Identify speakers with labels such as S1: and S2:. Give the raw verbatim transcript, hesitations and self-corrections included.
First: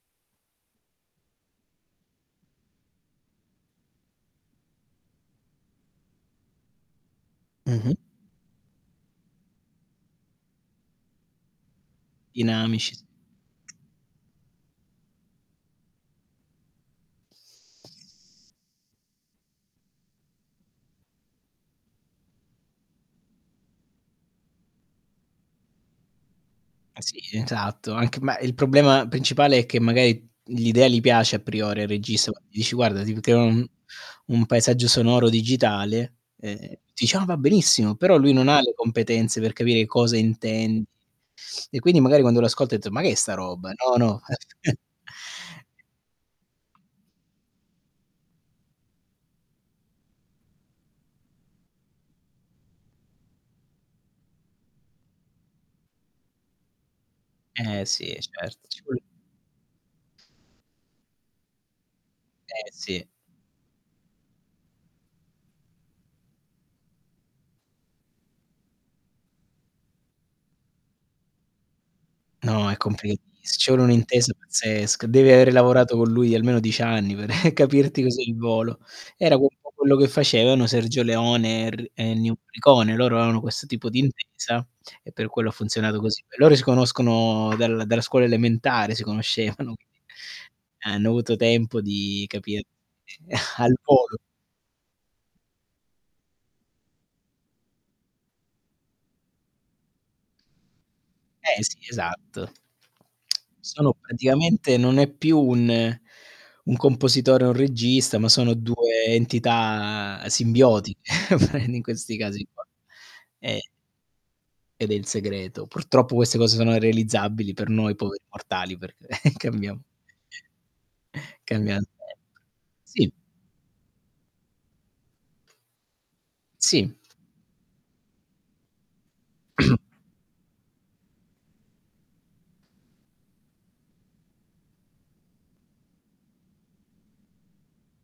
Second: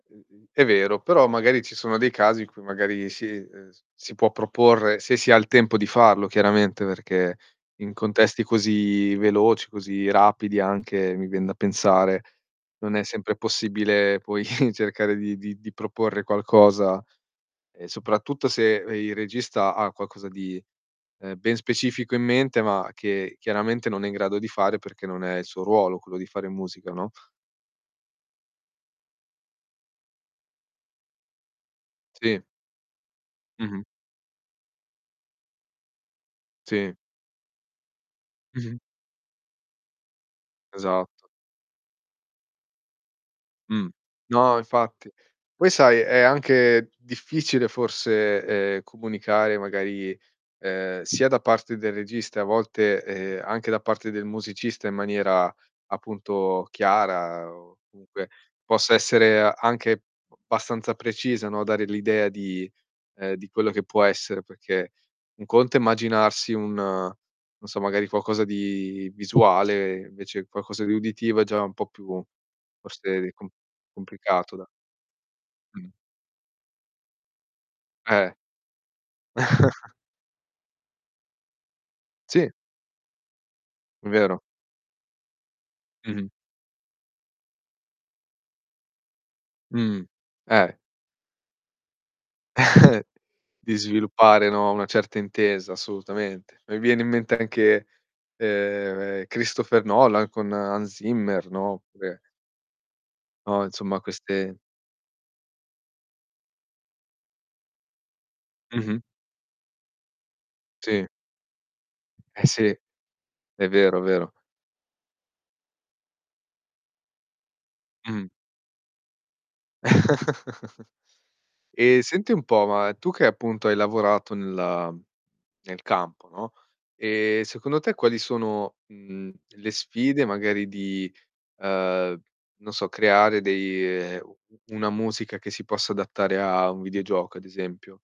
S1: [unintelligible] È vero, però magari ci sono dei casi in cui magari si ehm, s si può proporre, se si ha il tempo di farlo chiaramente, perché
S2: Mh-mh.
S1: in contesti così veloci, così rapidi anche, mi vien da pensare, non
S2: Dinamici
S1: è
S2: s
S1: sempre possibile poi cercare di di di proporre qualcosa, ehm, soprattutto se re il regista ha qualcosa di, ehm, ben specifico in mente, ma che chiaramente non è in grado di fare, perché non è il suo ruolo quello di fare musica,
S2: Ma
S1: no?
S2: sì, esatto, anche ma il problema principale è che magari l'idea gli piace a priori al regista, gua
S1: Sì.
S2: gli dici guarda: "Si poteva un
S1: Mh-mh.
S2: un paesaggio sonoro digitale". Ehm,
S1: Sì.
S2: dice: "Ah, va benissimo!" Però lui non ha le
S1: Mh-mh
S2: competenze per capire cosa intendi;
S1: Esatto.
S2: e quindi magari quando lo ascolta ha detto: "Ma che è sta roba?
S1: Mh.
S2: No, no."
S1: No infatti. Poi sai è anche difficile forse, ehm, comunicare magari, ehm, sia da parte del regista, e a volte, ehm, anche da parte del musicista, in maniera appunto chiara o
S2: Eh, sì
S1: comunque
S2: cert Ci
S1: possa
S2: vuol
S1: essere anche bastanza precisa, no, dare l'idea di
S2: Eh, sì.
S1: ehm, di quello che può essere, perché un conto è immaginarsi un non so, magari qualcosa di visuale, invece qualcosa di uditivo è già un po' più
S2: No è
S1: forse è
S2: complicatissimo,
S1: di com
S2: ci vuole un'intesa
S1: complicato da
S2: pazzesca, devi avere
S1: Mh.
S2: lavorato con lui almeno dieci anni per capirti così
S1: Eh.
S2: al volo. Era un po' quello che facevano Sergio Leone er e Ennio
S1: Sì.
S2: Morricone. Loro avevano questo tipo di
S1: Vero.
S2: intesa e per quello ha funzionato così.
S1: Mh-mh.
S2: Beh loro si conoscono dal dalla scuola elementare, si conoscevano, quindi
S1: Mh, eh.
S2: hanno avuto tempo di capir [unintelligible] al
S1: Di
S2: volo.
S1: sviluppare, no, una certa intesa assolutamente. Mi viene in mente anche, ehm, Kristopher Nolan con Hans Zimmer,
S2: Eh
S1: no,
S2: sì,
S1: oppure
S2: esatto.
S1: no,
S2: Sono
S1: insomma queste
S2: praticamente non è più un un compositore o un regista, ma sono
S1: Mh-mh.
S2: due entità simbiotiche,
S1: Sì.
S2: prendi in questi
S1: Eh
S2: casi
S1: sì,
S2: qua. E
S1: è vero, vero.
S2: ed è il segreto. Purtroppo queste cose sono irrealizzabili per noi poveri
S1: Mh.
S2: mortali perché cambiamo cambiam sempre.
S1: Ehm, senti un po', ma tu
S2: Sì.
S1: che appunto hai lavorato nella nel campo, no,
S2: Sì.
S1: ehm, secondo te quali sono, mhmm, le sfide magari di, uhm, non so creare dei ehm, u una musica che si possa adattare a un videogioco ad esempio?